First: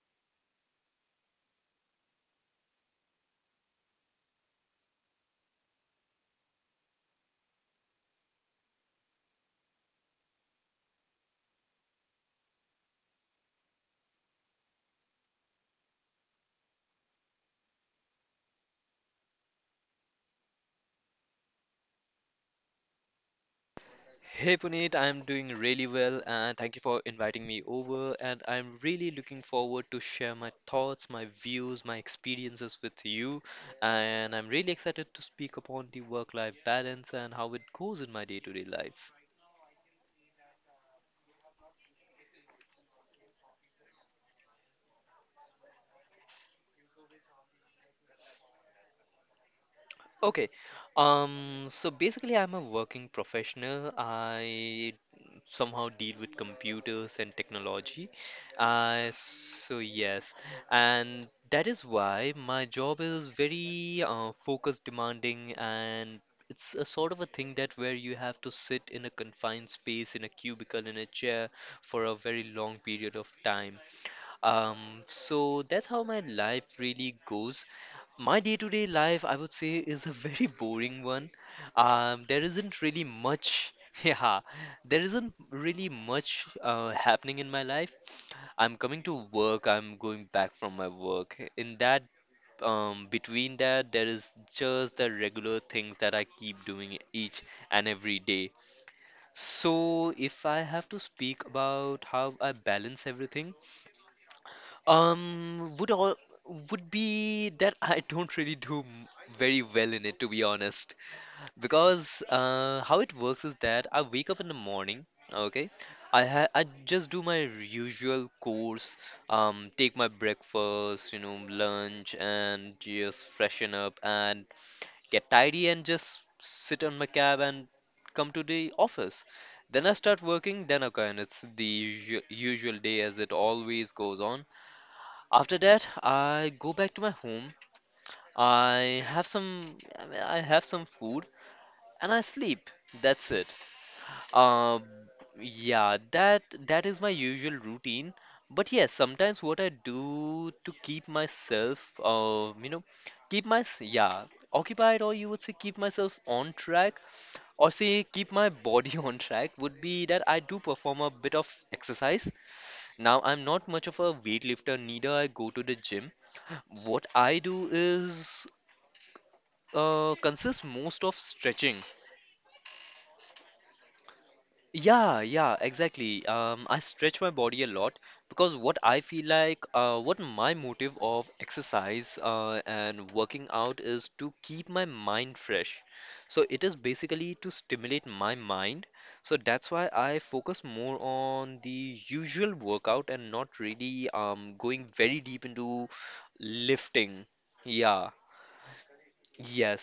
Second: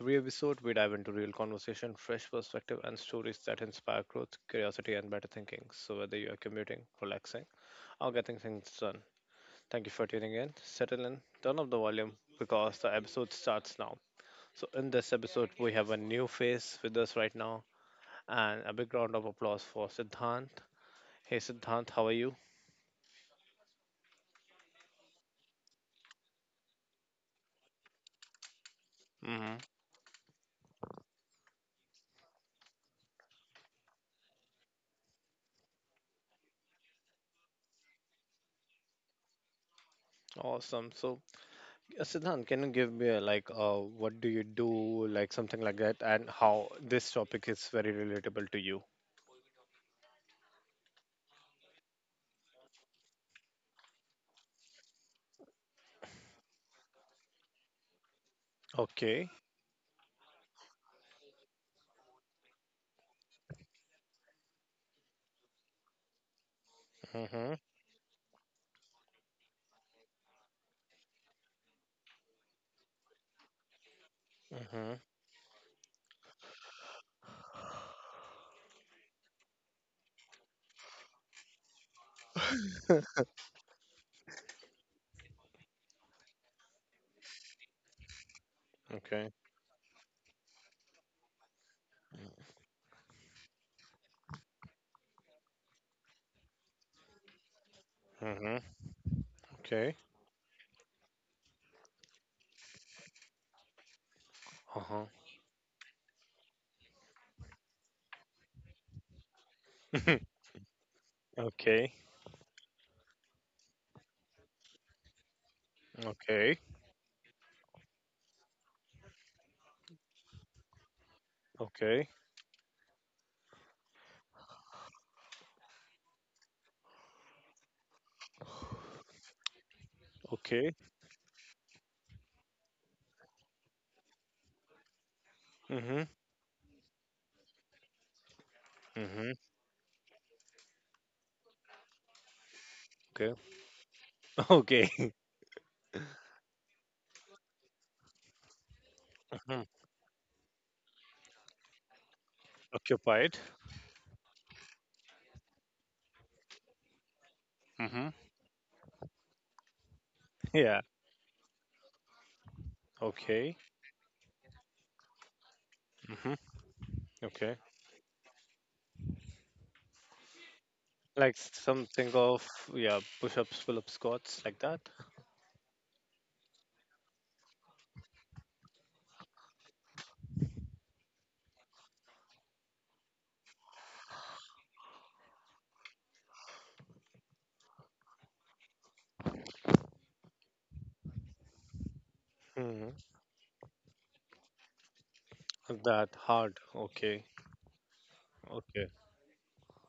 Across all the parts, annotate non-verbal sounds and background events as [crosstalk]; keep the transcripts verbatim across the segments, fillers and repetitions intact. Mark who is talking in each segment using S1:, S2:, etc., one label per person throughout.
S1: every episode, we dive into real conversation, fresh perspective, and stories that inspire growth, curiosity, and better thinking. So whether you're commuting, relaxing, or getting things done, thank you for tuning in. Settle in, turn up the volume because the episode starts now. So in this episode, we have a new face with us right now, and a big round of applause for Siddhant. Hey Siddhant, how are you?
S2: Hey Puneet, I'm doing really well and thank you for inviting me over and I'm really
S1: Mm-hmm.
S2: looking forward to share my thoughts, my views, my experiences with you and I'm really excited to speak upon the work-life balance and how it goes in my day-to-day life.
S1: Awesome. So yeah, Siddhant, can you give me a, like uh, what do you do, like something like that, and how this topic is very relatable to you?
S2: Okay. Um, so basically, I'm a working professional. I somehow deal with computers and technology.
S1: Okay.
S2: Uh, so yes, and that is why my job is very uh, focus demanding and it's a sort of a
S1: Mm-hmm.
S2: thing that where you have to sit in a confined space, in a cubicle, in a chair for a very long period of time.
S1: Mm-hmm.
S2: Um, so that's how my life really goes. My day-to-day life, I would say, is a very [laughs] boring one. Um, there isn't
S1: [laughs]
S2: really much, [laughs] yeah, there isn't really much uh, happening in my life. I'm coming
S1: Okay.
S2: to work, I'm going back from my work. In that, um, between that, there is just the regular things that I keep doing each and every
S1: Mm-hmm.
S2: day.
S1: Okay.
S2: So, if I have to speak about how I balance everything,
S1: Uh-huh.
S2: um, would all would be that I don't really do m- very well
S1: [laughs]
S2: in it, to be honest.
S1: Okay.
S2: Because uh, how it works is that I wake up in the morning, okay? I
S1: Okay.
S2: ha I just do my usual course, um, take my breakfast, you know,
S1: Okay.
S2: lunch, and just freshen up and get tidy and just sit on my cab and come to the office. Then I start
S1: Okay.
S2: working, then okay, and it's the usu- usual day as it always goes on. After that,
S1: Mm-hmm.
S2: I go back to my home. I
S1: Mm-hmm.
S2: have some, I mean, I have some food and I sleep.
S1: Okay.
S2: That's it.
S1: [laughs] Okay.
S2: Um, yeah, that that is my usual routine. But yes, sometimes
S1: Mhm.
S2: what I do to keep myself, uh, you know,
S1: Occupied.
S2: keep my, s- yeah, occupied, or you would say keep myself on track, or
S1: Mm-hmm.
S2: say keep my body [laughs] on track, would be that I do
S1: Yeah.
S2: perform a bit of exercise. Now,
S1: Okay.
S2: I'm not much of a weightlifter, neither I go to the gym.
S1: Mm-hmm.
S2: What
S1: Okay.
S2: I do is uh, consists most of
S1: Like
S2: stretching.
S1: something of yeah, push-ups, pull-ups, squats, like that.
S2: Yeah, yeah, exactly. Um, I stretch my body a lot because what I feel like, uh, what my motive of exercise uh, and working out is to keep my mind fresh. So it is basically to stimulate my mind. So that's why I focus more on the usual workout and not really um, going very deep into
S1: That hard. Okay.
S2: lifting. Yeah.
S1: Okay.
S2: Yes.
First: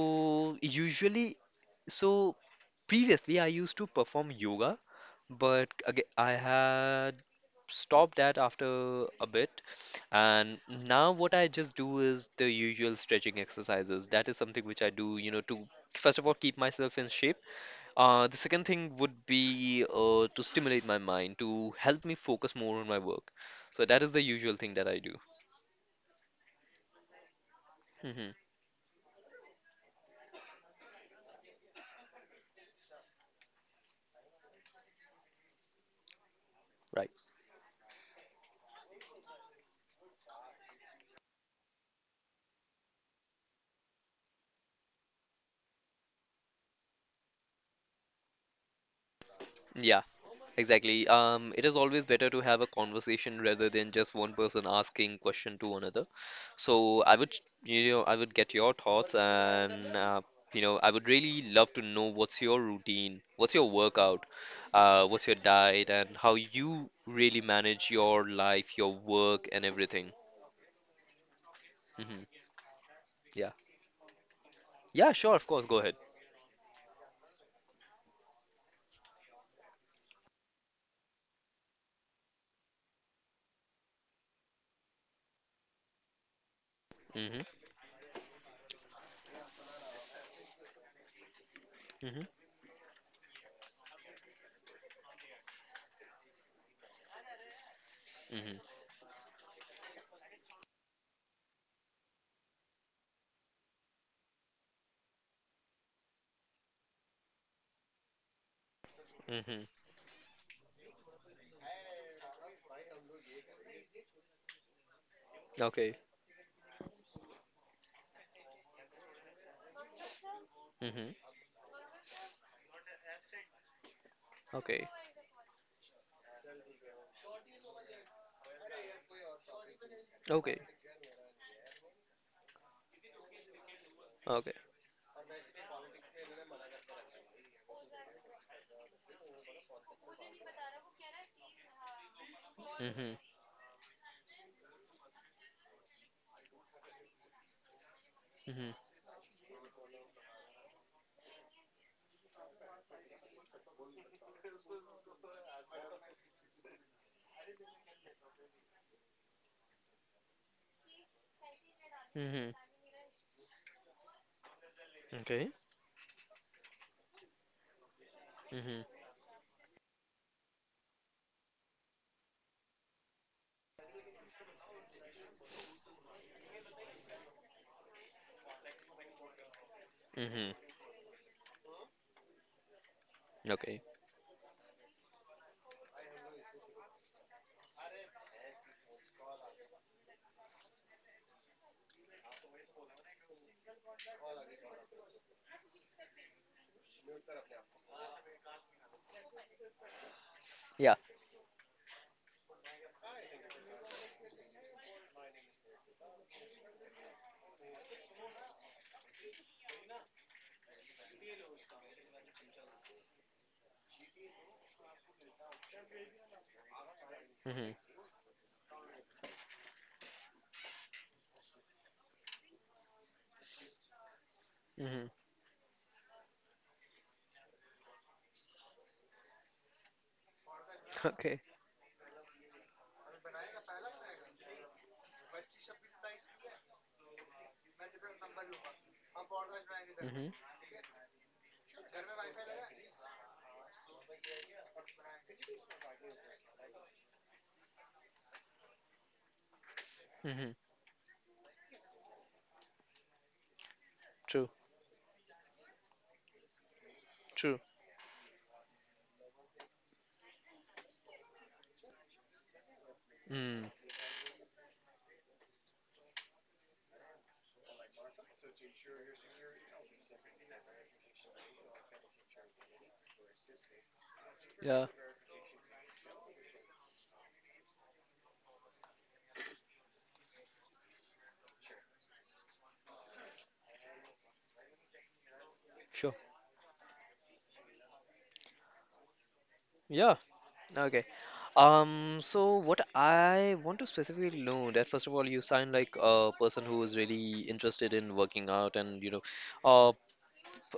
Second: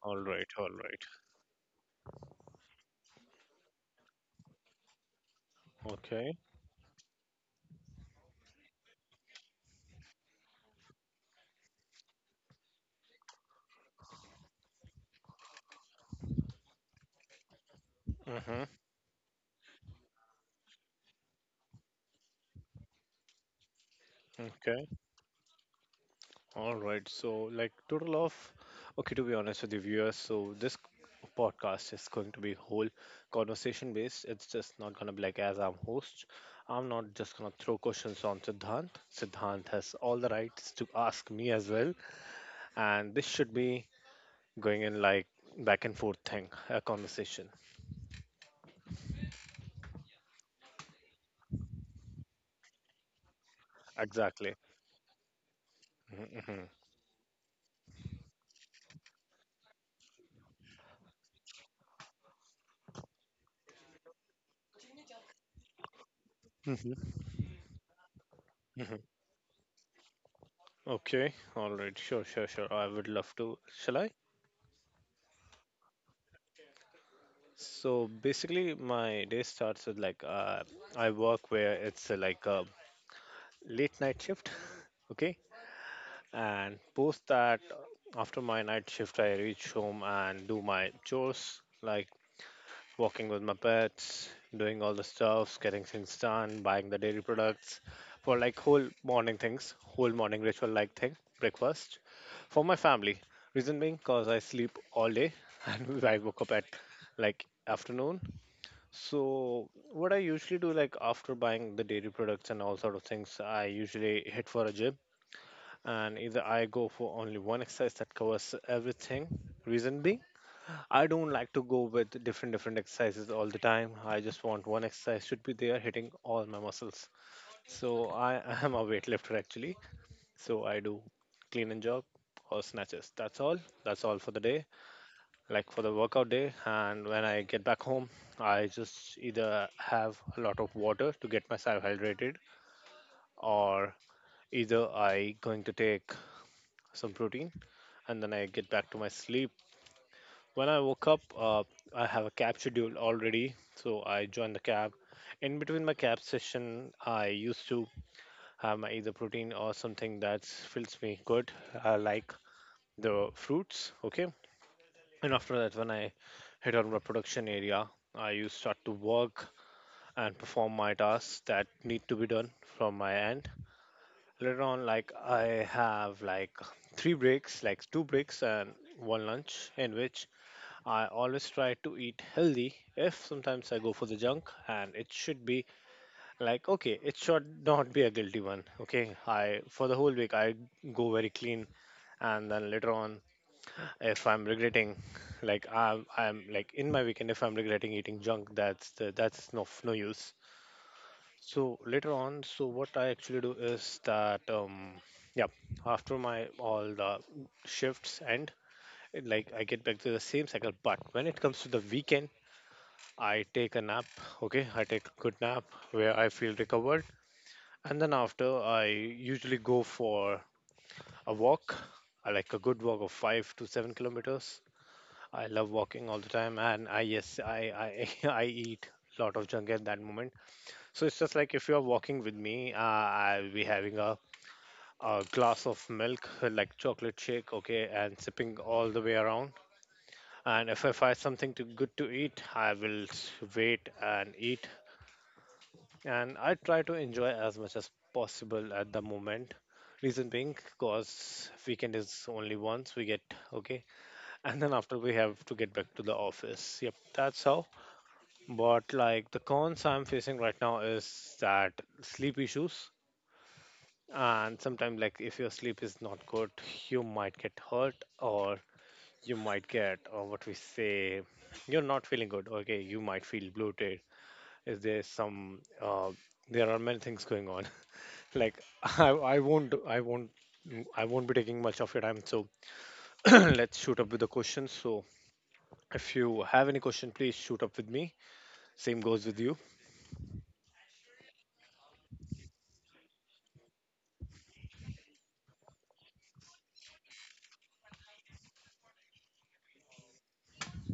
S1: All right. All right.
S2: usually, so previously I used to perform yoga, but again,
S1: Okay.
S2: I had stopped that after a bit. And now what I just do is the usual stretching exercises. That is something which I do, you know, to first of all keep myself in shape.
S1: Uh
S2: Uh, the
S1: huh.
S2: second thing would be uh, to stimulate my mind, to help me focus more on my work. So that is the usual
S1: Okay.
S2: thing that I do.
S1: All right. So, like, total of,
S2: hmm
S1: okay, to be honest with the viewers, so this podcast is going to be whole conversation based. It's just not going to be like, as I'm host, I'm not
S2: Right.
S1: just going to throw questions on Siddhant. Siddhant has all the rights to ask me as well. And this should be going in like back and forth thing, a conversation.
S2: Yeah. Exactly. Um, it is always better to have a conversation rather than just one
S1: Exactly.
S2: person asking question to another.
S1: Mm-hmm.
S2: So I would, you know, I would get your thoughts, and uh, you know, I would really love to know what's your routine, what's your workout, uh, what's your diet, and how you
S1: Mm-hmm.
S2: really manage your life, your work, and everything.
S1: Okay, all right, sure,
S2: hmm
S1: sure, sure. I would love to.
S2: Yeah.
S1: Shall I?
S2: Yeah. Sure. Of course. Go ahead.
S1: So basically, my day starts with like uh, I work where it's uh, like a late night shift, [laughs] okay, and post
S2: hmm
S1: that uh, after my night shift, I reach home and do my chores like
S2: hmm
S1: walking with my pets, doing all the stuffs, getting things done, buying the dairy products for like
S2: hmm
S1: whole morning things, whole morning ritual like thing, breakfast. For my family, reason being because I sleep all day [laughs] and I woke up at like afternoon. So
S2: hmm
S1: what I usually do like after buying the dairy products and all sort of things, I usually hit for a gym,
S2: Okay.
S1: and either I go for only one exercise that covers everything. Reason being
S2: hmm
S1: I don't like to go with different different exercises all the time. I just want
S2: Okay.
S1: one exercise should be there hitting all my muscles. So I [laughs] am a weightlifter actually.
S2: Okay.
S1: So I do clean and jerk or snatches. That's all. That's all for the
S2: Okay.
S1: day. Like for the workout day. And when I get back home, I just either have a lot of water to get myself hydrated,
S2: hmm
S1: or either I going to take some protein and then I get
S2: hmm
S1: back to my sleep. When I woke up, uh, I have a cab schedule already, so I joined the cab. In between my cab session, I used to have my either protein or something that fills me good, uh, like
S2: hmm
S1: the fruits. Okay, and after
S2: Okay.
S1: that, when I hit on my production area, I used to start to
S2: Mhm.
S1: work and perform my tasks that need to be done from my end. Later on, like I have like three breaks, like two breaks and one lunch, in which
S2: Mhm.
S1: I always try to eat healthy. If sometimes I go
S2: Okay.
S1: for the junk, and it should be like okay, it should not be a guilty one. Okay, I for the whole week I go very clean, and then later on if I'm regretting, like I'm I'm like in my weekend if I'm regretting eating junk, that's the, that's no no use.
S2: Yeah.
S1: So later on, so what I actually do is that um yeah, after my all the shifts end it, like I get back to the same cycle. But when it comes to the weekend, I take a nap, okay? I take a good nap where I feel recovered.
S2: Mhm.
S1: And then after, I usually go for a walk. I like a good walk of five to seven kilometers.
S2: Mhm.
S1: I love walking all the time. And I, yes, I, I, [laughs] I eat a lot of junk at that moment. So it's
S2: [laughs]
S1: just
S2: Okay.
S1: like if you're walking with me, uh, I'll be having a, a glass of milk, uh, like chocolate shake, okay, and sipping all the way around.
S2: Mhm.
S1: And if I find something to, good to eat, I will s- wait and eat, and I try to enjoy as much as possible at the moment. Reason being,
S2: Mhm.
S1: because weekend is only once we get, okay, and
S2: True.
S1: then after we have to get back to the office. Yep, that's how.
S2: True.
S1: But like the cons I'm facing right now is that sleep issues,
S2: Mm.
S1: and sometimes like if your sleep is not good, you might get hurt, or you might get, or what we say, you're not feeling good, okay, you might feel bloated, is there
S2: Yeah.
S1: some uh, there are many things going on. Like [laughs] I, I won't I won't I won't be taking much of your time. So [clears throat] let's shoot up with the questions. So if
S2: Sure.
S1: you have any question, please shoot up with me. Same goes with you.
S2: Yeah. Okay. Um. So what I want to specifically know that first of all, you sound like a person who is really interested in working out and you know, uh,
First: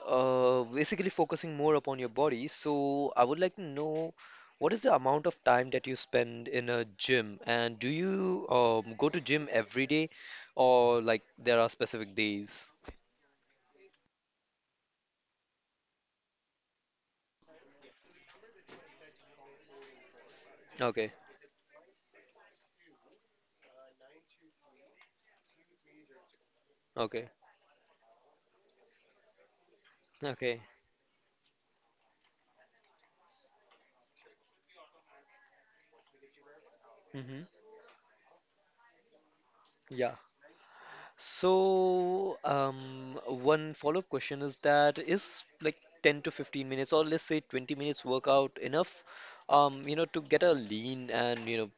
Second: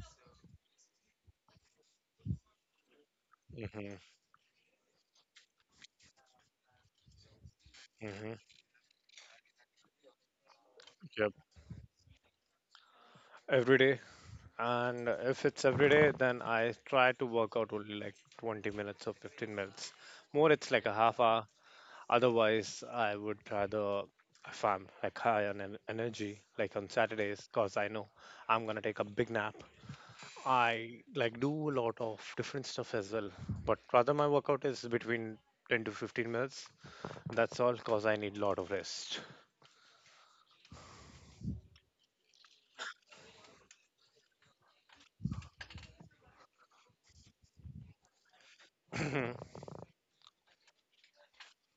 S2: uh, basically focusing more upon your body. So I would like to
S1: hmm
S2: know what is the amount of time that you spend in a gym, and do
S1: hmm
S2: you um, go to gym every day, or like
S1: Yep.
S2: there are specific days?
S1: Every day, and if it's every day, then I try to work out only like twenty minutes or fifteen minutes. More, it's like a
S2: Okay,
S1: half hour. Otherwise, I would rather, if I'm like high on en- energy, like on
S2: okay,
S1: Saturdays, cause I know I'm gonna take a big nap,
S2: okay.
S1: I like do a lot of different stuff as well, but rather my workout is between ten to fifteen minutes.
S2: hmm
S1: That's all because I need a lot of rest.
S2: Yeah. So, um, one follow-up question is that is like ten to fifteen minutes, or let's say twenty minutes workout enough,
S1: [clears throat]
S2: um, you know, to get a lean and you know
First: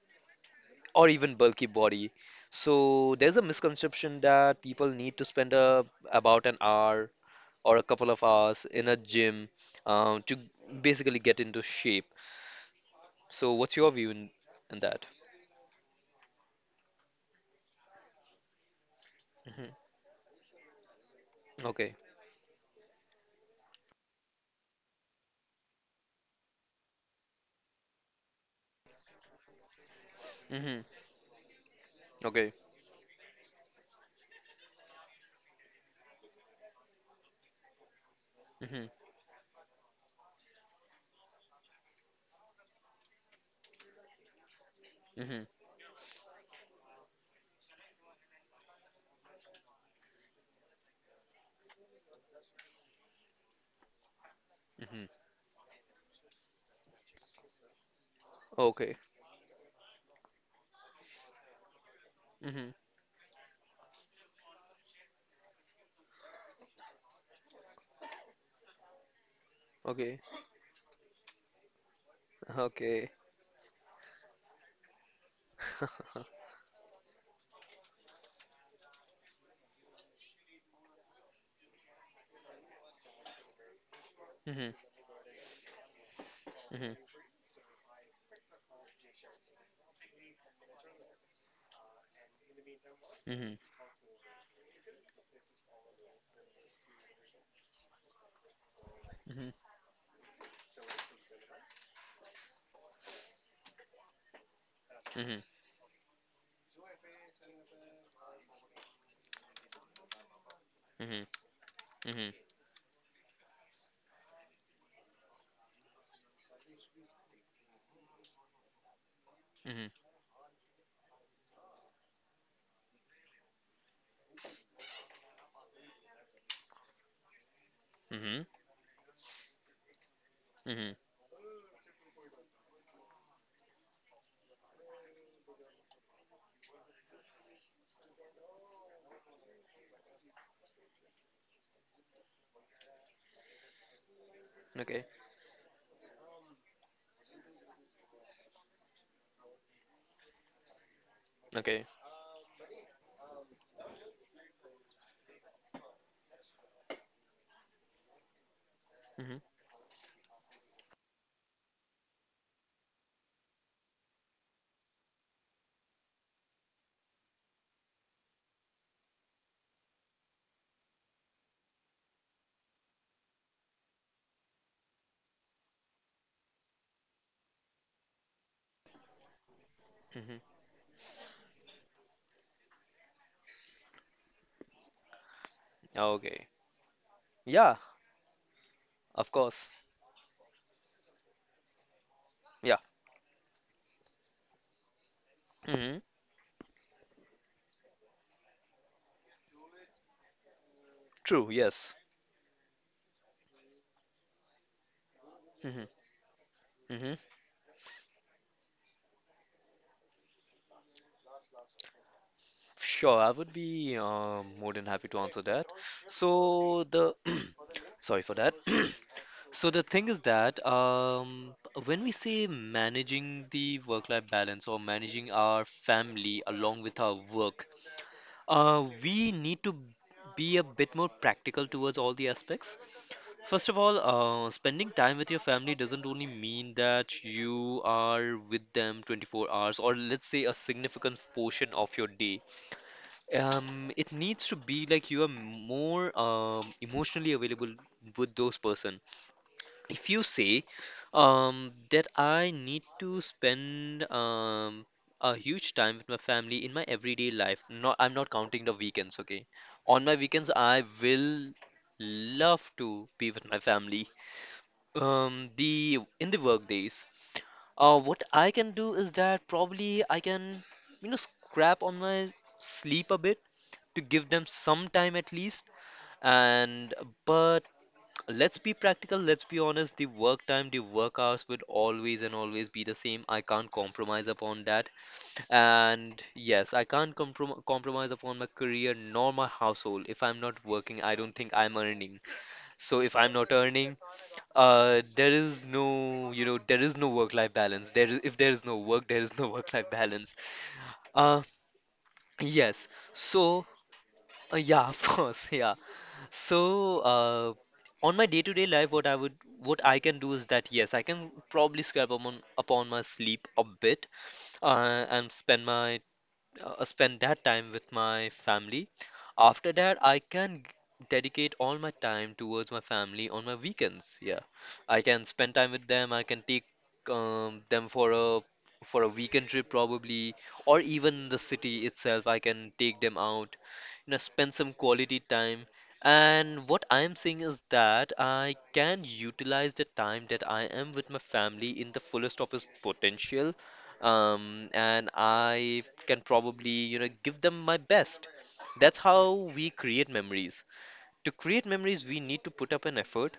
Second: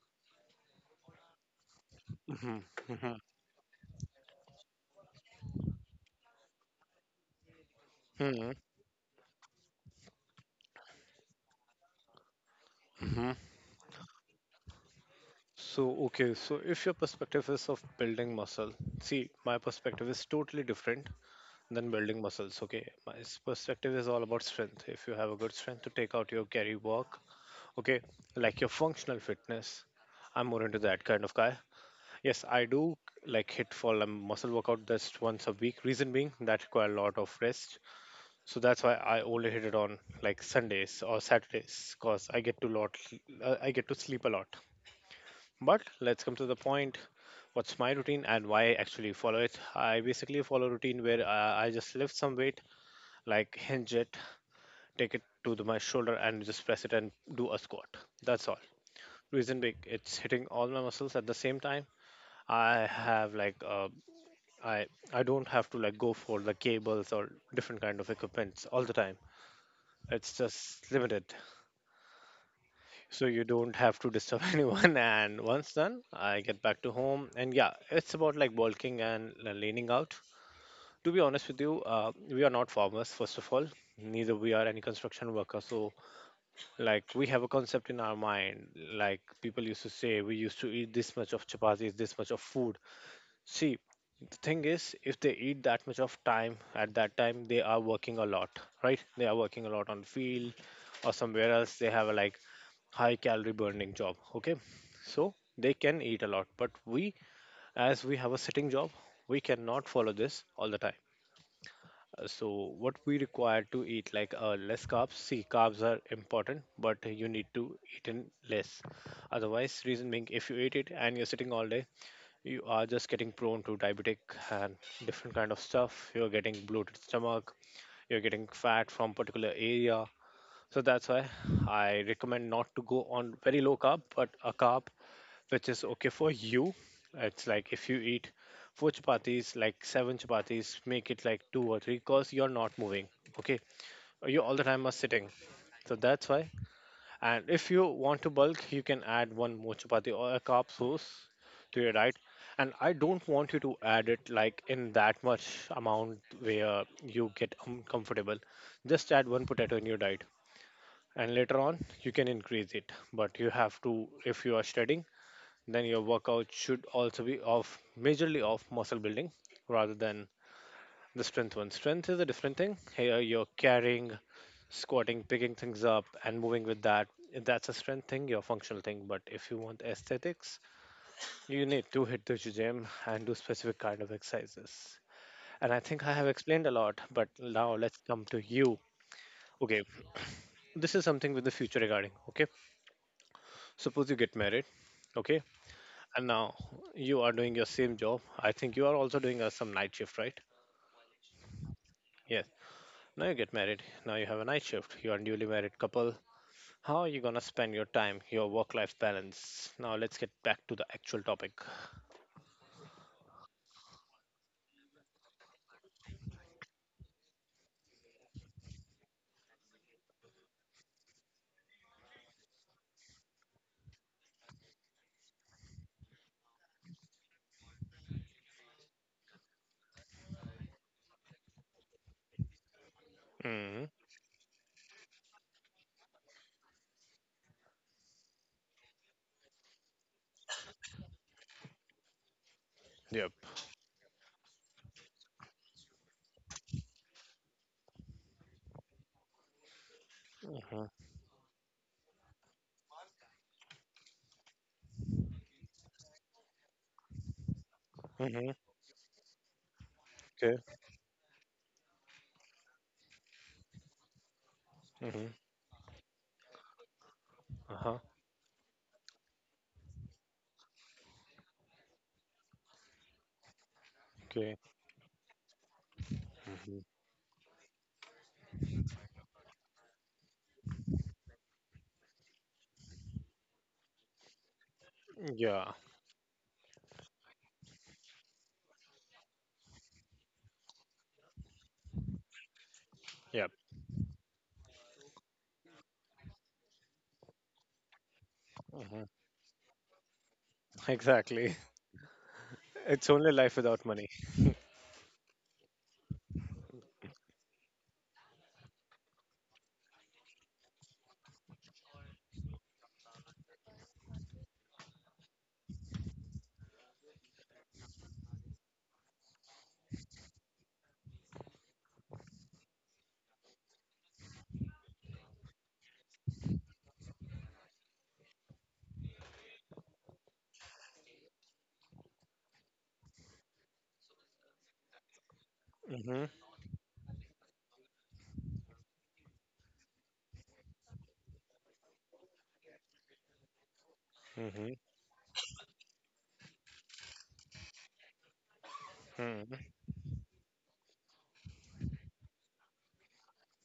S2: or even bulky body.
S1: Mhm,
S2: So
S1: mhm,
S2: there's a misconception that people need to spend a, about an hour or a couple
S1: mhm,
S2: of
S1: mhm,
S2: hours in a gym um, to basically get into shape.
S1: mhm.
S2: So what's your view in, in that?
S1: So, okay, so if your perspective is of building muscle, see, my
S2: hmm
S1: perspective is totally different than
S2: Okay.
S1: building muscles. Okay, my s- perspective is all about strength. If you have a good strength to take out your carry work, okay, like your functional fitness, I'm more into
S2: hmm
S1: that kind of guy. Yes,
S2: Okay.
S1: I do like hit for a muscle workout just once a week. Reason being that require a lot of rest, so that's
S2: hmm
S1: why I only hit it on like Sundays or Saturdays, cause I get to lot, uh, I get to sleep a lot.
S2: hmm
S1: But let's come to the point. What's my routine and why I actually follow it? I basically follow a routine where uh, I just lift some weight, like hinge it, take it
S2: hmm
S1: to the, my shoulder, and just press it and do a squat. That's all.
S2: Okay.
S1: Reason being, it's hitting all my muscles at the same time. I
S2: hmm
S1: have like a I I don't have to like go for the cables or different kind of equipments all the time. It's
S2: Okay.
S1: just limited, so
S2: Okay.
S1: you don't have to disturb [laughs] anyone. And once done, I get
S2: [laughs]
S1: back to home, and yeah, it's about like bulking and l- leaning out. To be honest with you, uh, we are not farmers first of all. Neither we are any
S2: hmm
S1: construction worker. So like
S2: hmm
S1: we have a concept in our mind. Like people used to say, we used to eat this much of chapatis, this much of food.
S2: hmm
S1: See, the thing is, if they eat that much of time at that time, they are working a lot, right? They are
S2: hmm
S1: working a lot on field or somewhere else. They have a like high calorie burning job. Okay, so
S2: hmm
S1: they can eat a lot, but we, as we have a sitting job, we cannot follow this all the time.
S2: hmm
S1: Uh,
S2: hmm
S1: So what we require to eat like uh, less carbs. See, carbs are important, but you need to eat in less. Otherwise,
S2: hmm
S1: reason being, if you eat it and you're sitting all day, you are just getting prone to diabetic and different kind of stuff, you're getting bloated stomach, you're getting
S2: hmm
S1: fat from particular area. So
S2: hmm
S1: that's why I recommend not to go on very low carb, but a carb which is okay for you. It's like if you eat four chapatis, like seven chapatis, make it like two or three because you're not moving, okay, you all the time are
S2: Okay.
S1: sitting, so that's why. And if you want to bulk, you can add one more chapati or a carb sauce to your
S2: Okay.
S1: diet. And I don't want you to add it like in that much amount where you get uncomfortable. Just add
S2: hmm
S1: one potato in your diet. And later on, you can increase it. But you have to, if you are studying, then your workout should also be of majorly of muscle building rather than the strength one. Strength is a different thing. Here you're carrying, squatting, picking things up, and moving with that. That's a strength thing, your functional thing. But if you want
S2: hmm
S1: aesthetics, you need to hit the gym and do specific kind of exercises. And I think I have
S2: Okay.
S1: explained a lot, but
S2: Yeah,
S1: now let's come to you.
S2: of course.
S1: Okay, this is something with the future regarding. Okay,
S2: Yeah.
S1: suppose you get married. Okay,
S2: hmm
S1: and now you are doing your same job. I think you are also doing uh, some night shift, right?
S2: True. Yes.
S1: Yes. Now you get married. Now you have a night shift. You are a newly
S2: hmm
S1: married couple. How are
S2: hmm
S1: you gonna spend your time, your work life balance? Now let's get back to the actual topic.
S2: Sure. I would be um, more than happy to answer that. So the [clears throat] sorry for that. [clears throat] So the thing is that um, when we say managing the work-life balance or managing our family along with our work, uh, we need to be a bit more practical towards all the aspects. First of
S1: Mm,
S2: all, uh, spending time with your family doesn't only mean that you are with them twenty-four hours or let's say a significant portion of your day.
S1: yep.
S2: Um, it needs to be like you are more um, emotionally available with those person. If you say
S1: Mhm.
S2: um, that I need to spend um, a huge time with my family in my everyday life, not I'm not
S1: Mhm.
S2: counting the weekends, okay? On my weekends,
S1: Okay.
S2: I will love to be with my family.
S1: Mhm.
S2: Um, the In the work days, uh,
S1: Uh-huh.
S2: what I can do is that probably I can, you know, scrap on my sleep a bit to give them
S1: Okay.
S2: some time at least.
S1: Mhm.
S2: And but let's be practical, let's be honest, the work time, the work hours would always and always be the same. I can't compromise upon that.
S1: Yeah.
S2: And yes, I can't comprom compromise upon my career nor my household. If I'm not working, I don't think I'm earning. So if
S1: Yep.
S2: I'm not earning, uh, there is no, you know, there is no work-life balance. There is, if there is no
S1: Mhm.
S2: work, there is no [laughs] work-life balance.
S1: [laughs] Exactly.
S2: Uh,
S1: It's
S2: yes.
S1: only life without
S2: So,
S1: money.
S2: uh, yeah, [laughs] of course, yeah. So, uh, on my day-to-day life, what I would, what I can do is that yes, I can probably scrape upon upon my sleep a bit, uh, and spend my uh, spend that time with my family. After that, I can g- dedicate all my time towards my family on my weekends. Yeah, I can spend time with them. I can take um, them for a for a weekend trip probably, or even the city itself. I can take them out, you know, spend some quality time.
S1: Mhm.
S2: And what I am saying is that I can utilize the time that I am with my family in the fullest of its potential
S1: Mhm.
S2: um, and I can probably, you know, give them my best. That's
S1: Mhm.
S2: how we create memories. To create memories, we need to put up an effort,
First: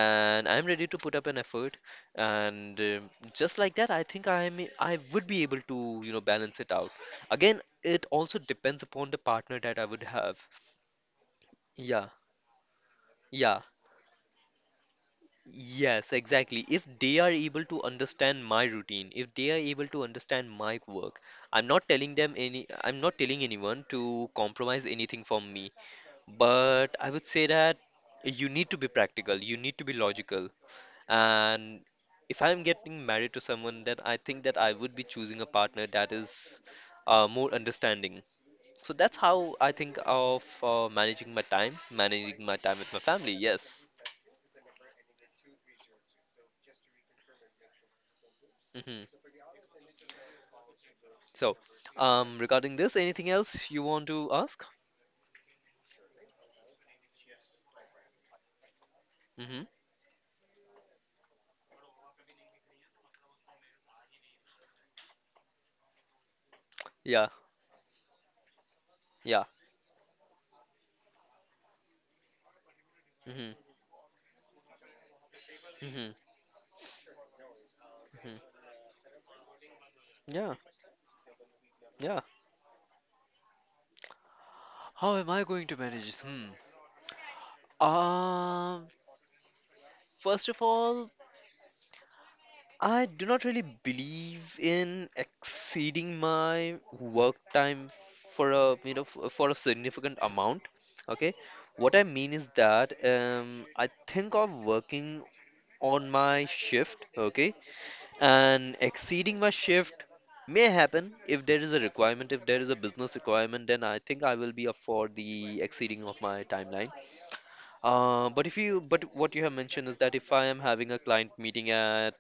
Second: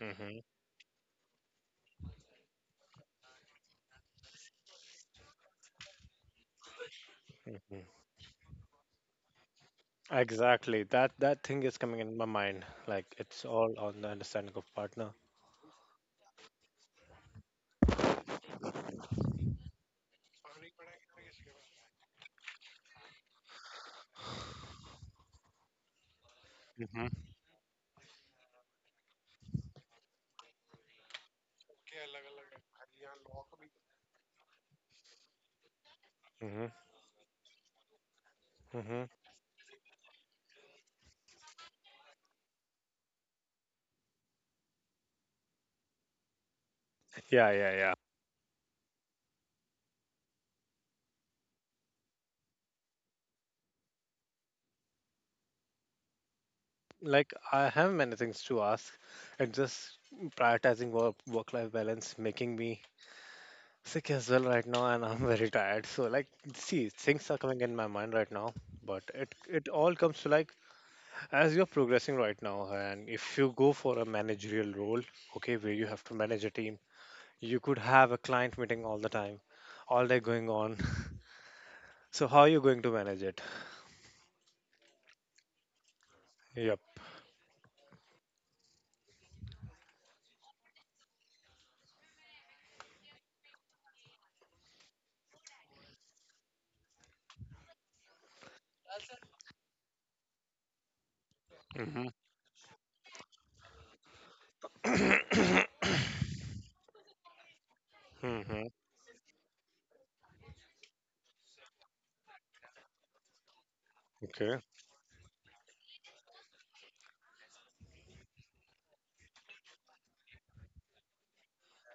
S1: Mhm.
S2: I'm ready to put up an effort. And um just like that, I think I'm I would be able to, you know, balance it out. Again,
S1: Mhm.
S2: it also depends upon the partner that I would have.
S1: Exactly. That that thing is
S2: Yeah,
S1: coming in my mind. Like
S2: yeah.
S1: it's all on the understanding of partner.
S2: Yes, exactly. If they are able to understand my routine, if they are able to understand my work, I'm not telling them any, I'm not telling anyone to compromise anything from me. But I
S1: Mhm.
S2: would say that you need to be practical, you need to be logical. And if I'm getting married to someone, then I think that I would be choosing a partner that is
S1: Mhm.
S2: uh, more understanding. So that's
S1: Mhm.
S2: how I think of uh, managing my time, managing my time with my family. Yes.
S1: Yeah, yeah, yeah.
S2: Mm-hmm. So, um, regarding this, anything else you want to ask?
S1: Like I have many things to ask,
S2: Mm-hmm.
S1: and just prioritizing work work life balance making me sick as well right now, and I'm [laughs] very tired, so like, see,
S2: Yeah,
S1: things are coming in my mind right now, but
S2: yeah.
S1: it it all comes to like, as you're progressing right now, and if
S2: Mm-hmm.
S1: you go for a managerial role, okay,
S2: Mm-hmm.
S1: where you have to manage a team, you could
S2: hmm
S1: have a client meeting all the time, all
S2: Yeah,
S1: day going on.
S2: yeah.
S1: [laughs] So how are you going to manage it?
S2: How am I going to manage this? Hmm.
S1: Yep.
S2: Um, First of all, I do not really believe in exceeding my work time for a, you know, f- for a significant amount. Okay. What I mean
S1: Mm-hmm.
S2: is that, um, I think of working
S1: [coughs]
S2: on my shift, okay,
S1: Mm-hmm.
S2: and exceeding my shift may happen if there is a requirement, if there is a business requirement, then I think I will
S1: Okay.
S2: be up for the exceeding of my timeline. Uh, but if you But what you have mentioned is that if I am having a client meeting at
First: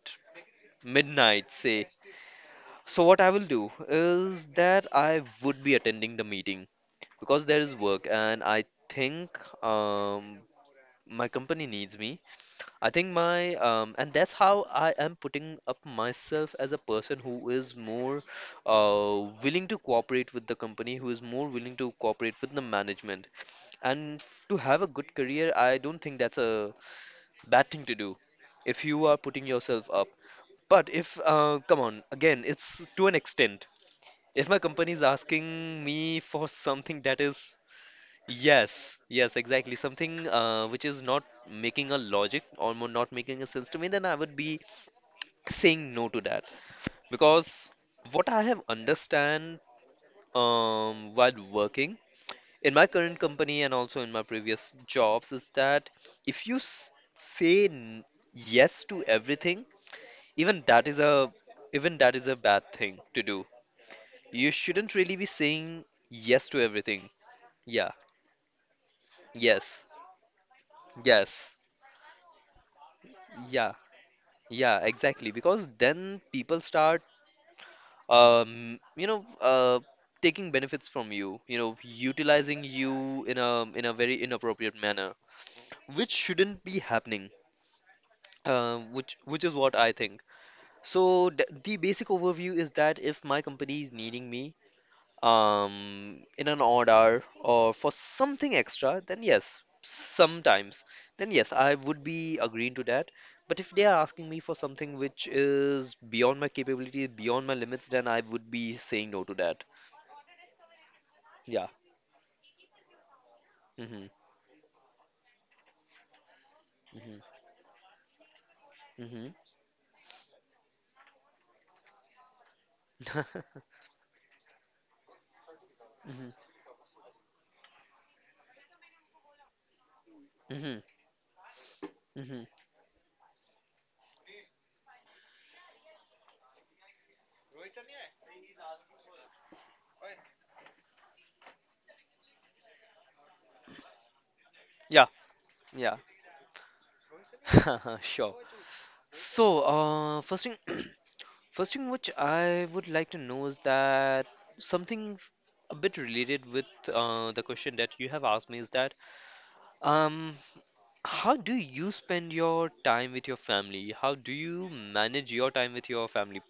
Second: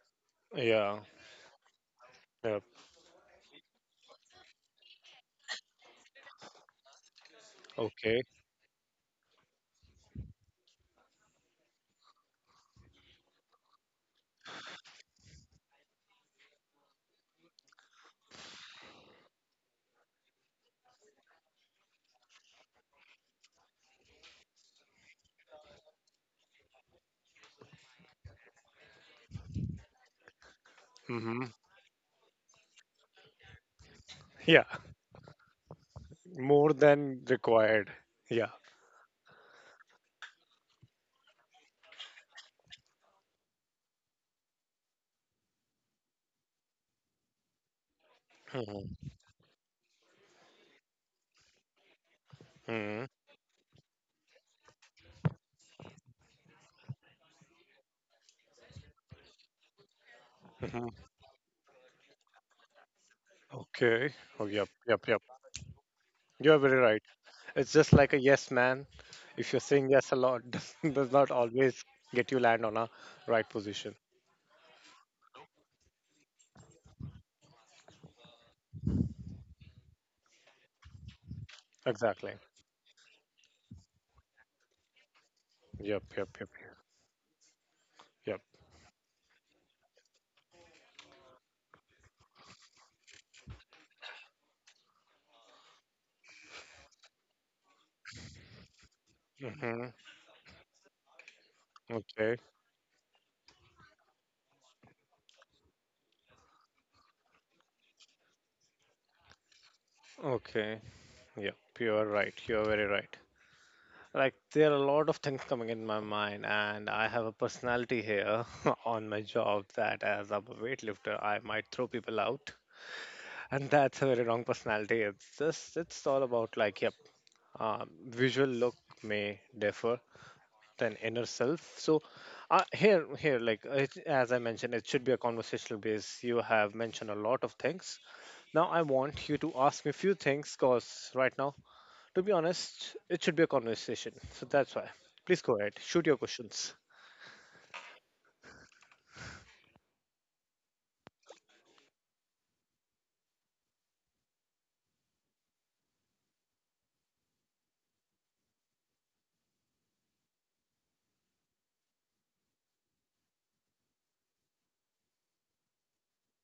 S1: Yeah.
S2: midnight, say,
S1: Yep.
S2: so what I will do is that I would be attending the meeting because there is work
S1: Okay.
S2: and I think um, my company needs me. I think my um, And that's how I am putting up myself as a person who is more uh, willing to cooperate with the company, who is more willing to cooperate with the management. And to have a good career, I don't think that's a bad thing to do if you are putting yourself up. But if,
S1: Mm-hmm.
S2: uh, come on, again, it's to an extent. If my
S1: Yeah,
S2: company is asking me for
S1: more
S2: something that
S1: than
S2: is.
S1: required. Yeah.
S2: Yes, yes, exactly. Something uh, which is not making a logic or mo- not making a sense to me, then I would be saying no to that. Because what I have
S1: Mm-hmm.
S2: understand um, while working in my
S1: Mm-hmm.
S2: current company and also in my previous jobs is that if you s say n yes to everything, even that
S1: Hmm.
S2: is a even that is a bad thing to do.
S1: Okay. Oh,
S2: You
S1: yep,
S2: shouldn't
S1: yep,
S2: really
S1: yep.
S2: be saying yes
S1: You're
S2: to
S1: very right.
S2: everything.
S1: It's just
S2: Yeah,
S1: like a yes man. If you're
S2: yes,
S1: saying yes a lot, [laughs] does does not
S2: yes,
S1: always get you land on a right
S2: yeah.
S1: position.
S2: Yeah, exactly. Because then people start, um, you know, uh, taking benefits from you, you know,
S1: Exactly.
S2: utilizing you in a in a very inappropriate manner,
S1: Yep,
S2: which
S1: yep, yep,
S2: shouldn't be happening.
S1: yep.
S2: Uh, which which is what I think. So th the basic overview is that if my company is needing me, um, in an odd hour or for something extra, then yes,
S1: Mm-hmm.
S2: sometimes, then yes, I would be
S1: Okay.
S2: agreeing to that. But if they are asking me for something which is beyond my capabilities, beyond my limits, then I would be saying no to that.
S1: Okay. Yep.
S2: Yeah.
S1: You're right. You're very right.
S2: Mm-hmm.
S1: Like there are a lot of things coming in my mind, and I
S2: Mm-hmm.
S1: have a personality here [laughs] on my job that, as I'm a weightlifter, I might throw people out.
S2: Mm-hmm.
S1: And that's a very wrong personality. It's just it's all
S2: Mm-hmm.
S1: about like, yep, um, visual look may differ
S2: Mm-hmm.
S1: than inner self. So uh, here here like it, as I mentioned, it should be a conversational base. You have mentioned a lot of things. Now I want you to ask me few things because right now, to be honest, it should be a conversation. So that's
S2: [laughs]
S1: why
S2: Yeah.
S1: please go ahead,
S2: Yeah.
S1: shoot your questions.
S2: [laughs] Sure. So, uh, first thing. [clears throat] First thing which I would like to know is that something a bit related with uh, the question that you have asked me is that um, how do you spend your time with your family? How do you manage your time with your family?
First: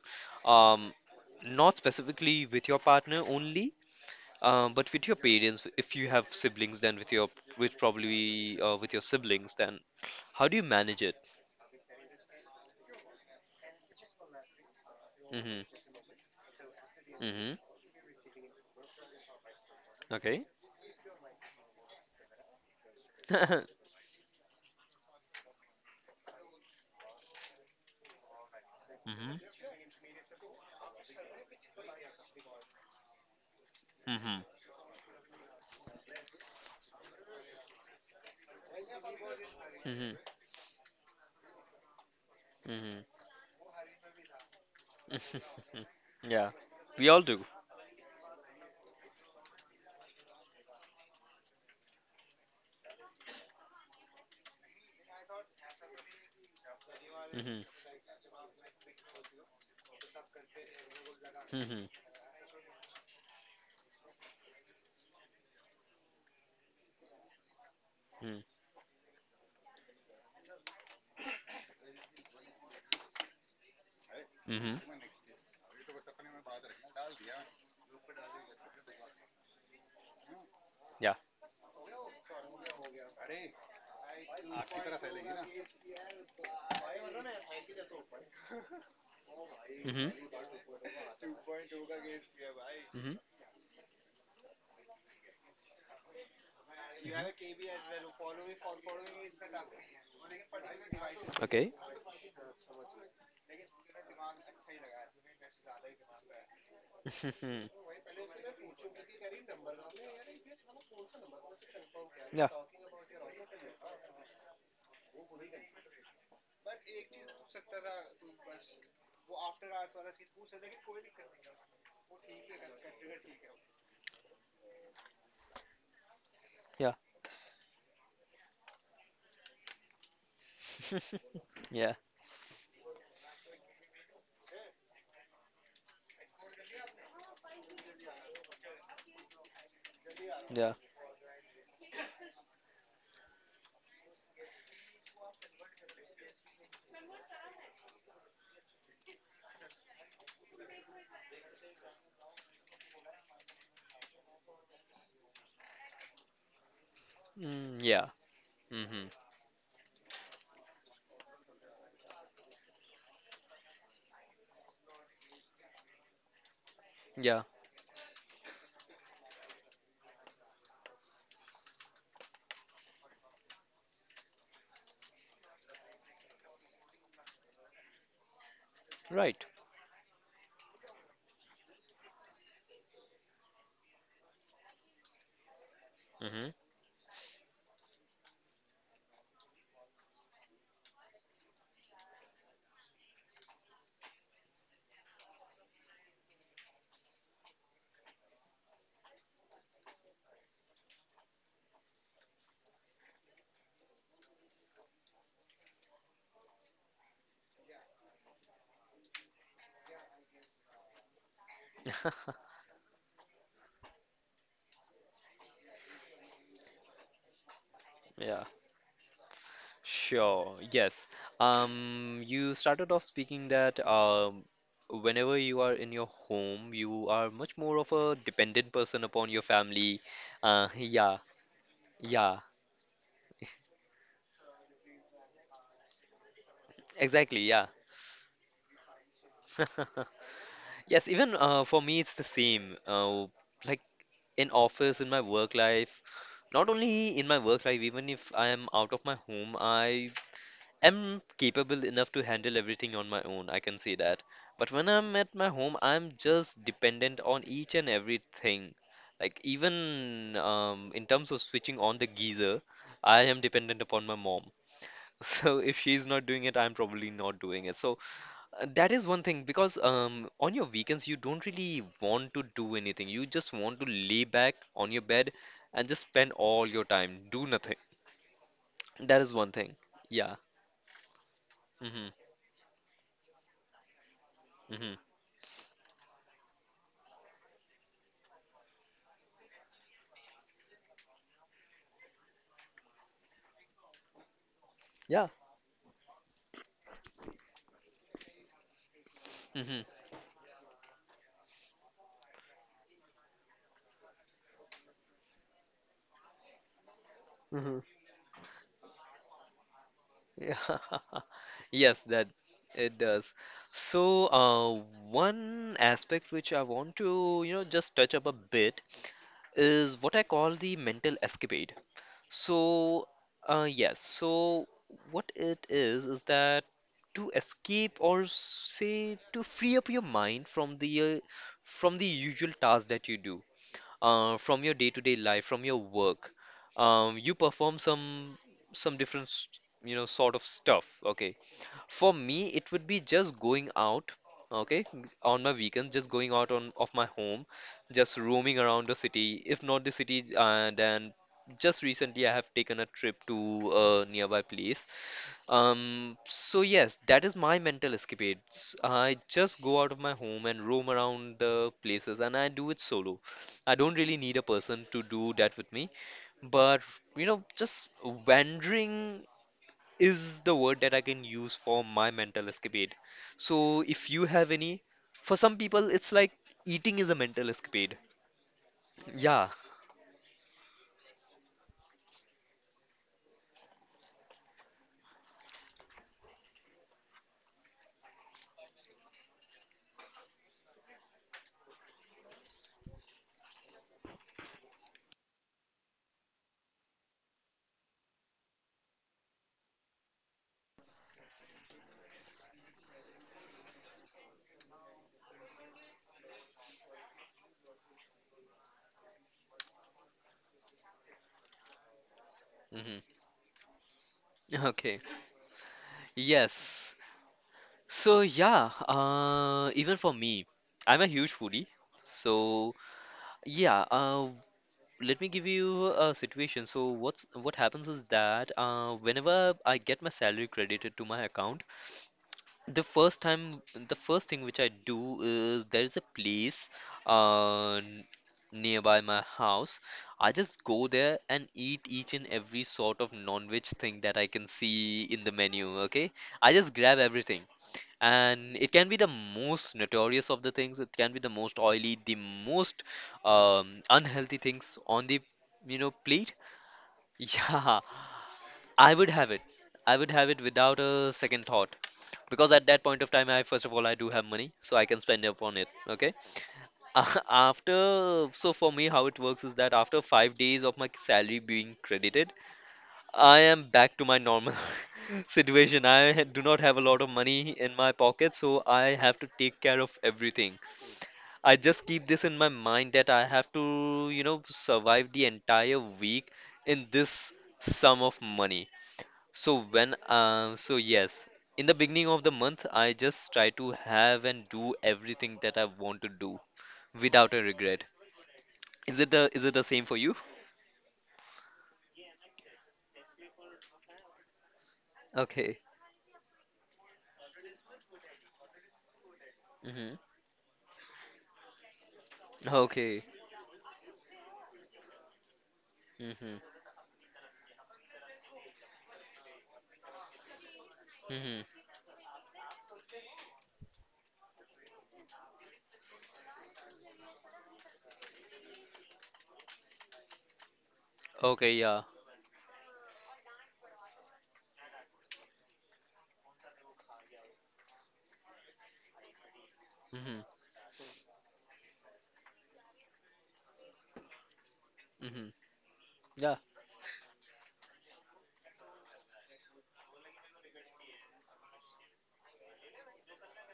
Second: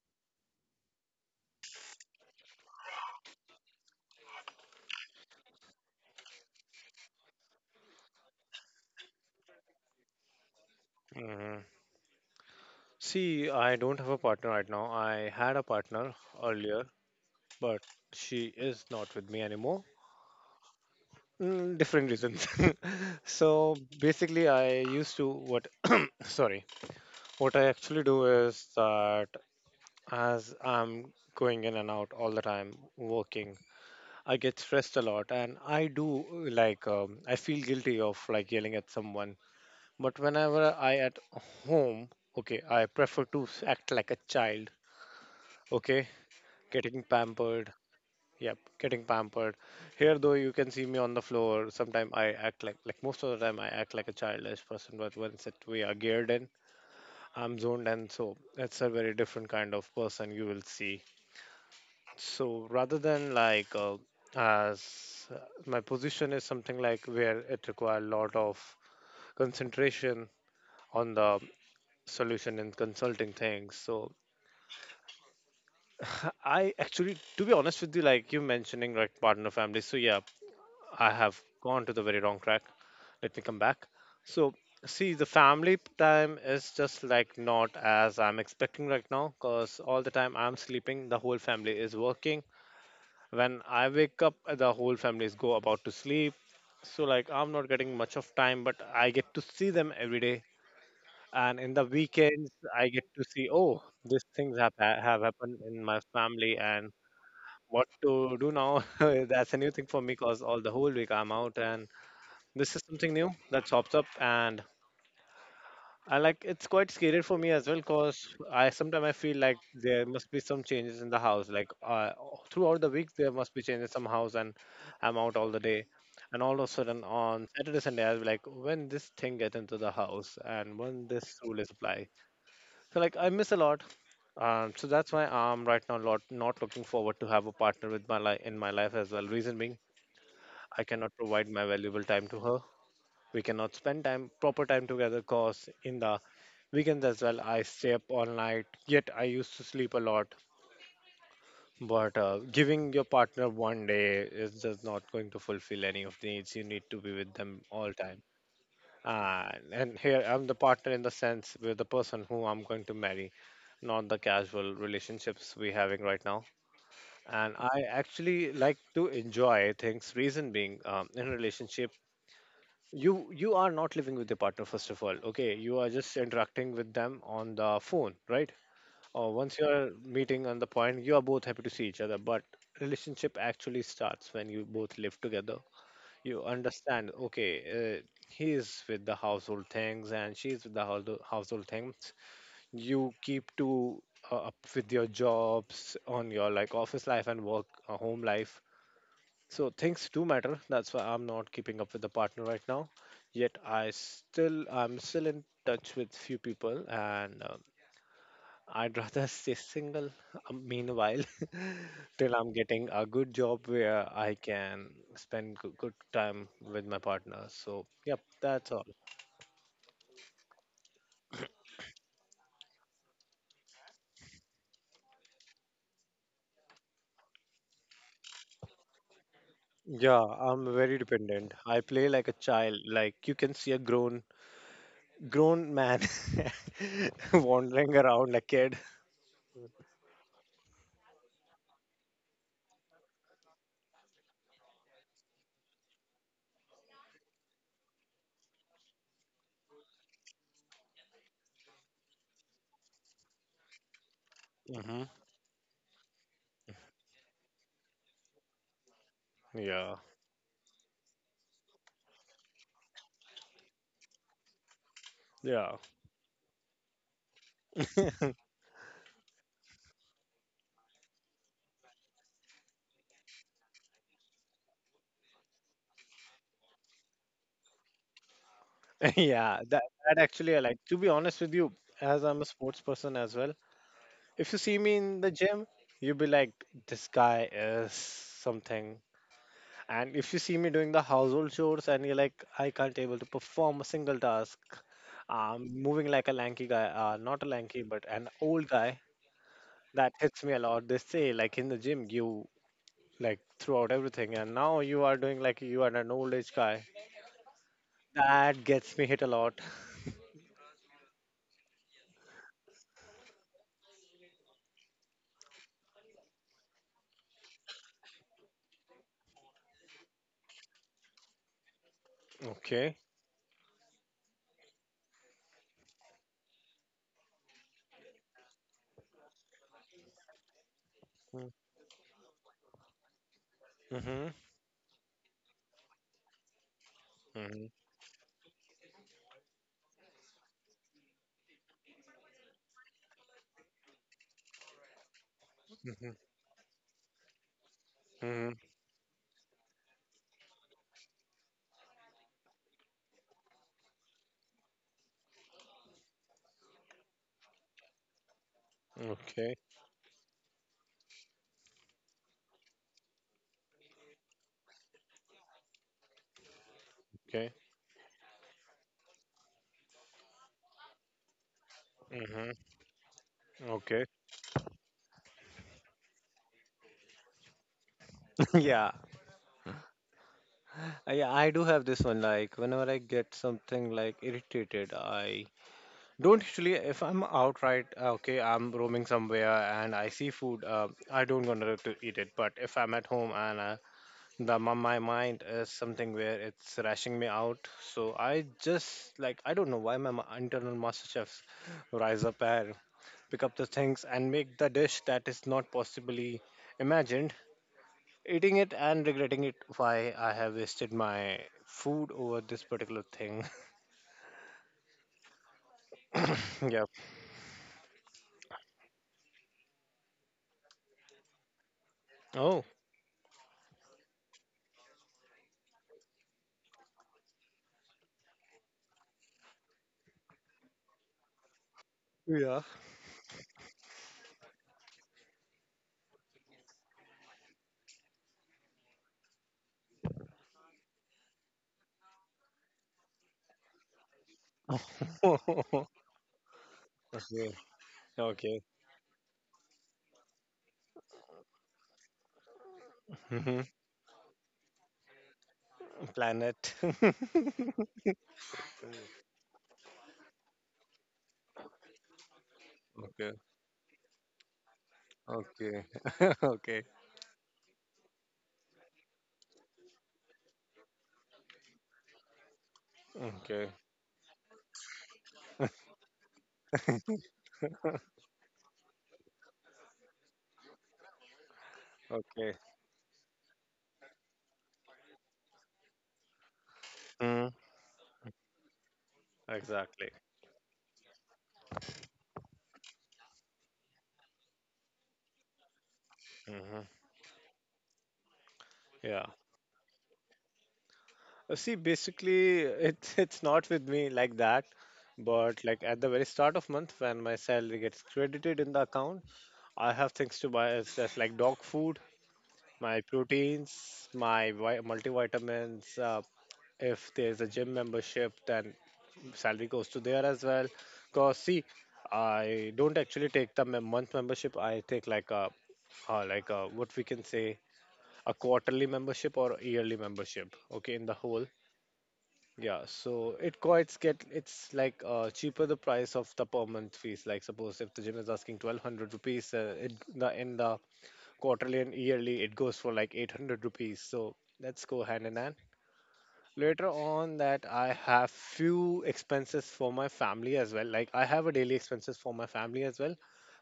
S2: Um, Not specifically with your partner only, uh, but with your parents. If you have siblings, then with your with probably uh, with your siblings, then how do you manage it?
S1: Hmm. See, I don't have a partner right now. I had a
S2: Mm-hmm.
S1: partner earlier,
S2: Mm-hmm.
S1: but she is not with me anymore.
S2: Okay.
S1: Mm, different reasons. [laughs] So
S2: [laughs]
S1: basically, I used to what? [clears throat] Sorry, what I actually do is that,
S2: Mm-hmm.
S1: as I'm going in and out all the time working, I
S2: Mm-hmm.
S1: get stressed a lot, and I do like, um, I feel guilty of like yelling at someone. But
S2: Mm-hmm.
S1: whenever I at home, okay, I
S2: Mm-hmm.
S1: prefer to act like a child.
S2: [laughs]
S1: Okay,
S2: Yeah,
S1: getting
S2: we all do.
S1: pampered. Yep, getting pampered. Here, though, you can see me on the floor. Sometimes I act like, like most of the time, I act like a childish person. But once it we are geared in, I'm
S2: Mhm.
S1: zoned in. So that's a very different kind of person you will see.
S2: Mhm.
S1: So rather than like uh, as uh, my position is something like where it require a lot
S2: Mhm.
S1: of concentration on the solution and consulting things. So
S2: Mhm.
S1: [laughs] I actually, to be honest with you, like you mentioning like partner family. So yeah, I
S2: Yeah.
S1: have gone to the very wrong track. Let me come back. So, see, the family time is just like not as I'm expecting right now because all the
S2: Mhm.
S1: time I'm sleeping, the whole family is working.
S2: Mhm.
S1: When I wake up, the whole family is go about to sleep. So, like, I'm not getting much of time, but I get to see them every day. And in
S2: Okay.
S1: the weekends, I get to see, oh, these things have, ha- have happened in my family, and what
S2: [laughs]
S1: to do now. [laughs] That's a new thing for me because all the whole week I'm out, and
S2: Yeah.
S1: this is something new that pops up, and I like it's quite scary for me as well because I sometimes I feel like there must be some changes in the house. Like uh, throughout the week there must be changes some house, and I'm out all the day. And all of a
S2: Yeah.
S1: sudden on Saturday Sunday I'll be like, when this thing get into the house and when this rule is
S2: [laughs] Yeah.
S1: applied. So like I miss a lot. Um, so that's why I'm right now lot not looking forward to have a partner with my life in my life as well. Reason being
S2: Yeah.
S1: I cannot provide my valuable time to her, we cannot spend time proper time together cause in the weekends as well I stay up all night. Yet I used to sleep a lot. But uh, giving your partner one day is just not going to fulfill any of the needs. You need to be with them
S2: Mm,
S1: all
S2: yeah.
S1: time.
S2: Mhm.
S1: And, and here I'm the partner in the sense with the person who I'm going to marry, not the casual relationships we're having right now.
S2: Yeah.
S1: And I actually like to enjoy things. Reason being, um, in a relationship, you you are not living with your partner first of all, okay? You are just interacting with them on the phone, right? Or
S2: Right.
S1: once you are meeting on the point, you are both happy to see each other, but relationship actually starts when you both live together, you
S2: Mhm.
S1: understand? Okay, uh, he is with the household things, and she is with the household household things. You keep to uh, up with your jobs on your like office life and work uh, home life. So things do matter. That's why I'm not keeping up with the partner right now. Yet I still I'm still in touch with few people, and um, I'd [laughs] rather stay single. um, Meanwhile, [laughs] till
S2: [laughs]
S1: I'm getting a good job where I can spend good, good time with my partner. So yep,
S2: Yeah.
S1: that's all.
S2: Sure. Yes. Um, you started off speaking that um, whenever you are in your home, you are much more of a dependent person upon your family.
S1: Yeah, I'm
S2: Uh, [laughs]
S1: very
S2: yeah.
S1: dependent. I play like a
S2: Yeah.
S1: child. Like you can see a grown grown man [laughs]
S2: Exactly. Yeah.
S1: wandering around a kid.
S2: [laughs] Yes, even uh, for me, it's the same. Uh, like in office, in my work life, not only in my work life, even if I am out of my home, I am capable enough to handle everything on my own. I can say that. But
S1: Hmm.
S2: when I'm at my home, I'm just dependent on each and everything. Like
S1: Yeah,
S2: even um, in terms of switching on the geyser, I am dependent upon my mom. [laughs]
S1: yeah.
S2: So if she's not doing it, I'm probably not doing it. So
S1: [laughs]
S2: uh, That is one thing because um, on your weekends you don't really want to do anything. You just want to lay back on your bed and just spend all your time, do nothing.
S1: [laughs]
S2: That is
S1: Yeah,
S2: one
S1: that
S2: thing.
S1: that
S2: Yeah.
S1: actually I like. To be honest with you,
S2: Hmm.
S1: as I'm a sports person as well, if you see
S2: Hmm.
S1: me in the gym, you'll be like, this guy is something. And if you see me doing the household chores, and you're like, I can't able to perform a single task.
S2: Yeah.
S1: I'm moving like a lanky guy, uh, not a lanky, but an old guy.
S2: Hmm.
S1: That hits me a lot. They say like in the gym, you like throw out everything, and now you are doing like you are an old age guy.
S2: Hmm.
S1: That gets me hit a lot.
S2: Yeah. [laughs] Yes, that it does. So, uh, one aspect which I want to, you know, just touch up a bit is what I call the mental escapade.
S1: Okay.
S2: So, uh, yes. So, what it is is that to escape or say to free up your mind from the uh,
S1: Mm-hmm.
S2: from the usual task that you do,
S1: Mm-hmm.
S2: uh, from your day-to-day life, from your work, um, you perform some some different, s- you know, sort of stuff. Okay. For me, it would be just going out, okay, on my weekends,
S1: Mm-hmm.
S2: just going out on of my home, just roaming around the city. If not the city, uh, then just recently I have taken a trip to a nearby place. Um, so yes, that is my mental escapades. I
S1: Okay.
S2: just go out of my home and roam around the places, and I do it solo. I don't really need a person to do that with me, but you know,
S1: Okay.
S2: just wandering is the word that I can use for my
S1: Mm-hmm.
S2: mental escapade. So
S1: Okay.
S2: if you have any, for some people, it's like eating is a mental escapade.
S1: [laughs] Yeah.
S2: Yeah.
S1: Uh, yeah, I do have this one. Like, whenever I get something like irritated, I don't usually, if I'm outright, uh, okay, I'm roaming somewhere and I see food, uh, I don't gonna to eat it. But if I'm at home, and uh, the my, my mind is something where it's rashing me out, so I just like I don't know why my ma- internal master chefs rise up and pick up the things and make the dish that is not possibly imagined, eating it and regretting it why I have wasted my food over this particular
S2: Hmm.
S1: thing.
S2: [laughs] Okay.
S1: [coughs] Yeah.
S2: Yes. So yeah, uh, even for me, I'm a huge foodie.
S1: Oh.
S2: So yeah, uh, let me give you a situation. So what's what happens is that uh, whenever I get my salary credited to my account.
S1: Yeah.
S2: The first time, the first thing which I do is there is a place uh, n- nearby my house. I just go there and eat each and every sort of non-veg thing that I can
S1: [laughs]
S2: see in the
S1: Okay.
S2: menu, okay? I just grab everything.
S1: Okay.
S2: And it can be the most notorious of the things, it can be the most oily, the most
S1: Mhm.
S2: um, unhealthy things on the, you know, plate. [laughs]
S1: Planet. [laughs] Okay.
S2: Yeah, I would have it. I would have it without a second thought because at that point of time, i first of all i do have money, so I can spend upon it,
S1: Okay.
S2: okay.
S1: [laughs] Okay.
S2: [laughs] After, so for me how it works is that after five days of my salary being credited, I
S1: Okay.
S2: am back to my normal [laughs] situation. i ha- do not have a lot of money in my pocket, so I have to take care of everything. I just keep this in
S1: Okay.
S2: my mind that I have to, you know, survive the entire week in this
S1: Mm.
S2: sum of money. So when
S1: Exactly.
S2: um so yes, in the beginning of the month, I just try to have and do everything that I want to do
S1: Hmm.
S2: without a regret. Is it
S1: Yeah.
S2: the is it the same for you?
S1: Uh, See, basically, it's [laughs] it's not with me like that. But
S2: Okay.
S1: like at the very start of month when my salary gets credited in the account, I
S2: Mhm.
S1: have things to buy as, as like dog food, my
S2: Okay.
S1: proteins, my vi- multivitamins. Uh,
S2: Mhm.
S1: if there's a gym membership, then salary goes to there as well. Cause
S2: Mhm.
S1: see, I don't actually take the mem- month membership. I take like a, uh, like a, what we can say, a quarterly membership or a yearly membership. Okay, in the whole.
S2: Okay, yeah.
S1: Yeah, so it quite get it's like uh, cheaper the price of the per month fees. Like suppose if the gym is asking twelve hundred rupees, uh, it
S2: Mhm.
S1: the in the quarterly and yearly it goes for like eight hundred rupees, so let's go hand in
S2: Mhm.
S1: hand.
S2: Yeah.
S1: Later on that, I have few expenses for my family as well. Like I have a daily expenses for my family as well,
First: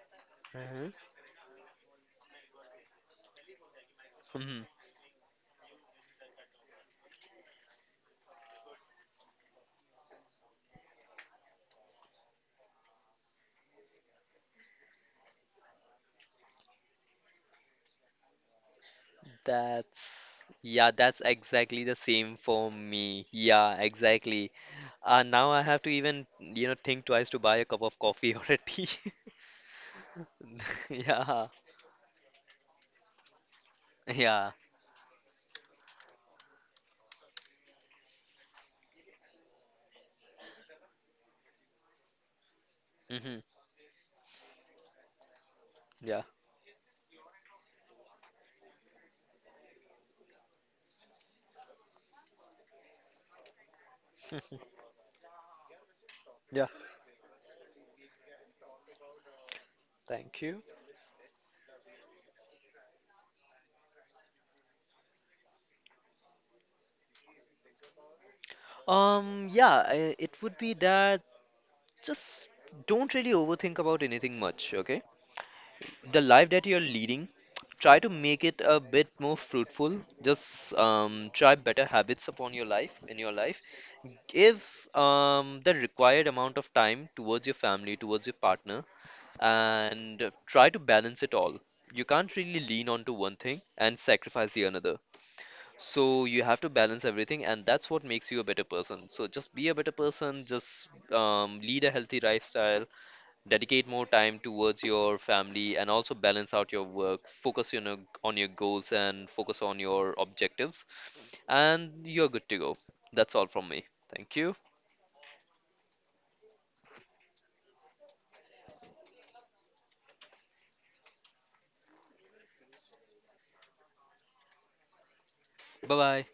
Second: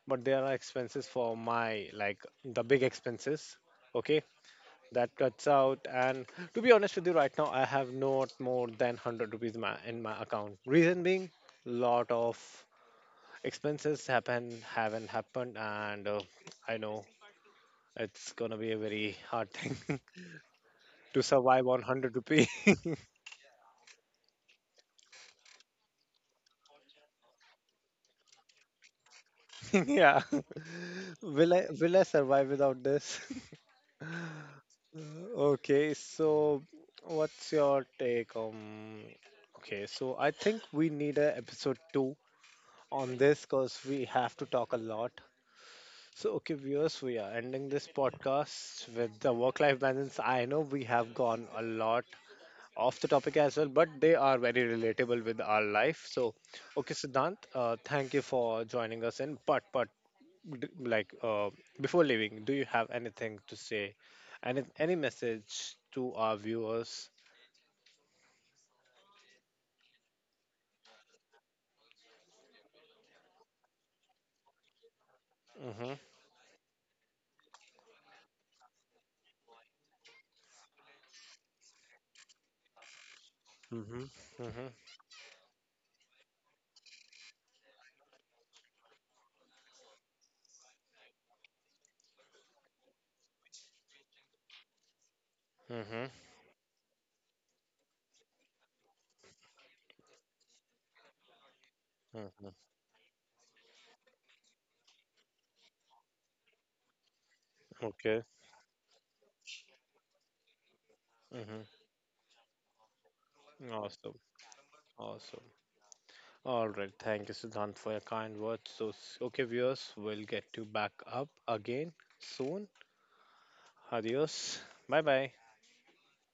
S1: but there are
S2: Mhm.
S1: expenses for my like the big expenses, okay,
S2: Mhm.
S1: that cuts out. And to be honest with you, right now I have not more than hundred rupees ma in my account. Reason being lot of expenses happen haven't happened, and uh, I know it's gonna be a very hard thing [laughs]
S2: That's yeah, that's
S1: to survive on
S2: exactly the
S1: one hundred
S2: same
S1: rupees.
S2: for me. Yeah, exactly. Uh, now I have to even, you know, think twice to buy a cup of coffee [laughs] or a tea.
S1: [laughs] Yeah.
S2: [laughs]
S1: [laughs]
S2: Yeah.
S1: Will I will I survive without this?
S2: Mm-hmm. Yeah.
S1: [laughs] Okay, so what's your take on. Okay, so I think we need a episode two on this
S2: Mhm.
S1: because we have to talk a lot. So, okay, viewers, we are ending this podcast with the work life balance. I know we have gone a lot off the topic as well, but they are very relatable with our life. So,
S2: Yeah,
S1: okay, Siddhant, uh, thank you for joining us in part part
S2: thank
S1: d-
S2: you.
S1: like uh, before leaving, do you have anything to say? Any any message to our viewers?
S2: Um, yeah, I- it would be that just don't really overthink about anything much, okay?
S1: Mm-hmm,
S2: The life that you're leading, try to make it a bit more fruitful. Just um, try better habits upon your life, in your life.
S1: mm-hmm,
S2: Give
S1: mm-hmm,
S2: um, the required amount of time towards your family, towards your partner, and try to balance it all. You can't really lean on to one thing and sacrifice the another.
S1: mm-hmm,
S2: So you have to balance everything, and that's what makes you a better person. So just be a better person, just um, lead a healthy
S1: mm-hmm.
S2: lifestyle, dedicate more time towards your family, and also balance out your work. Focus on your,
S1: Okay.
S2: on your goals and focus on your objectives,
S1: Mm-hmm.
S2: and you're good to go. That's all from me.
S1: Awesome.
S2: Thank you.
S1: Awesome. All right, thank you, Siddhant, for your kind words. So s- okay, viewers, we'll get you back up again soon. Adios. Bye bye.
S2: Bye bye.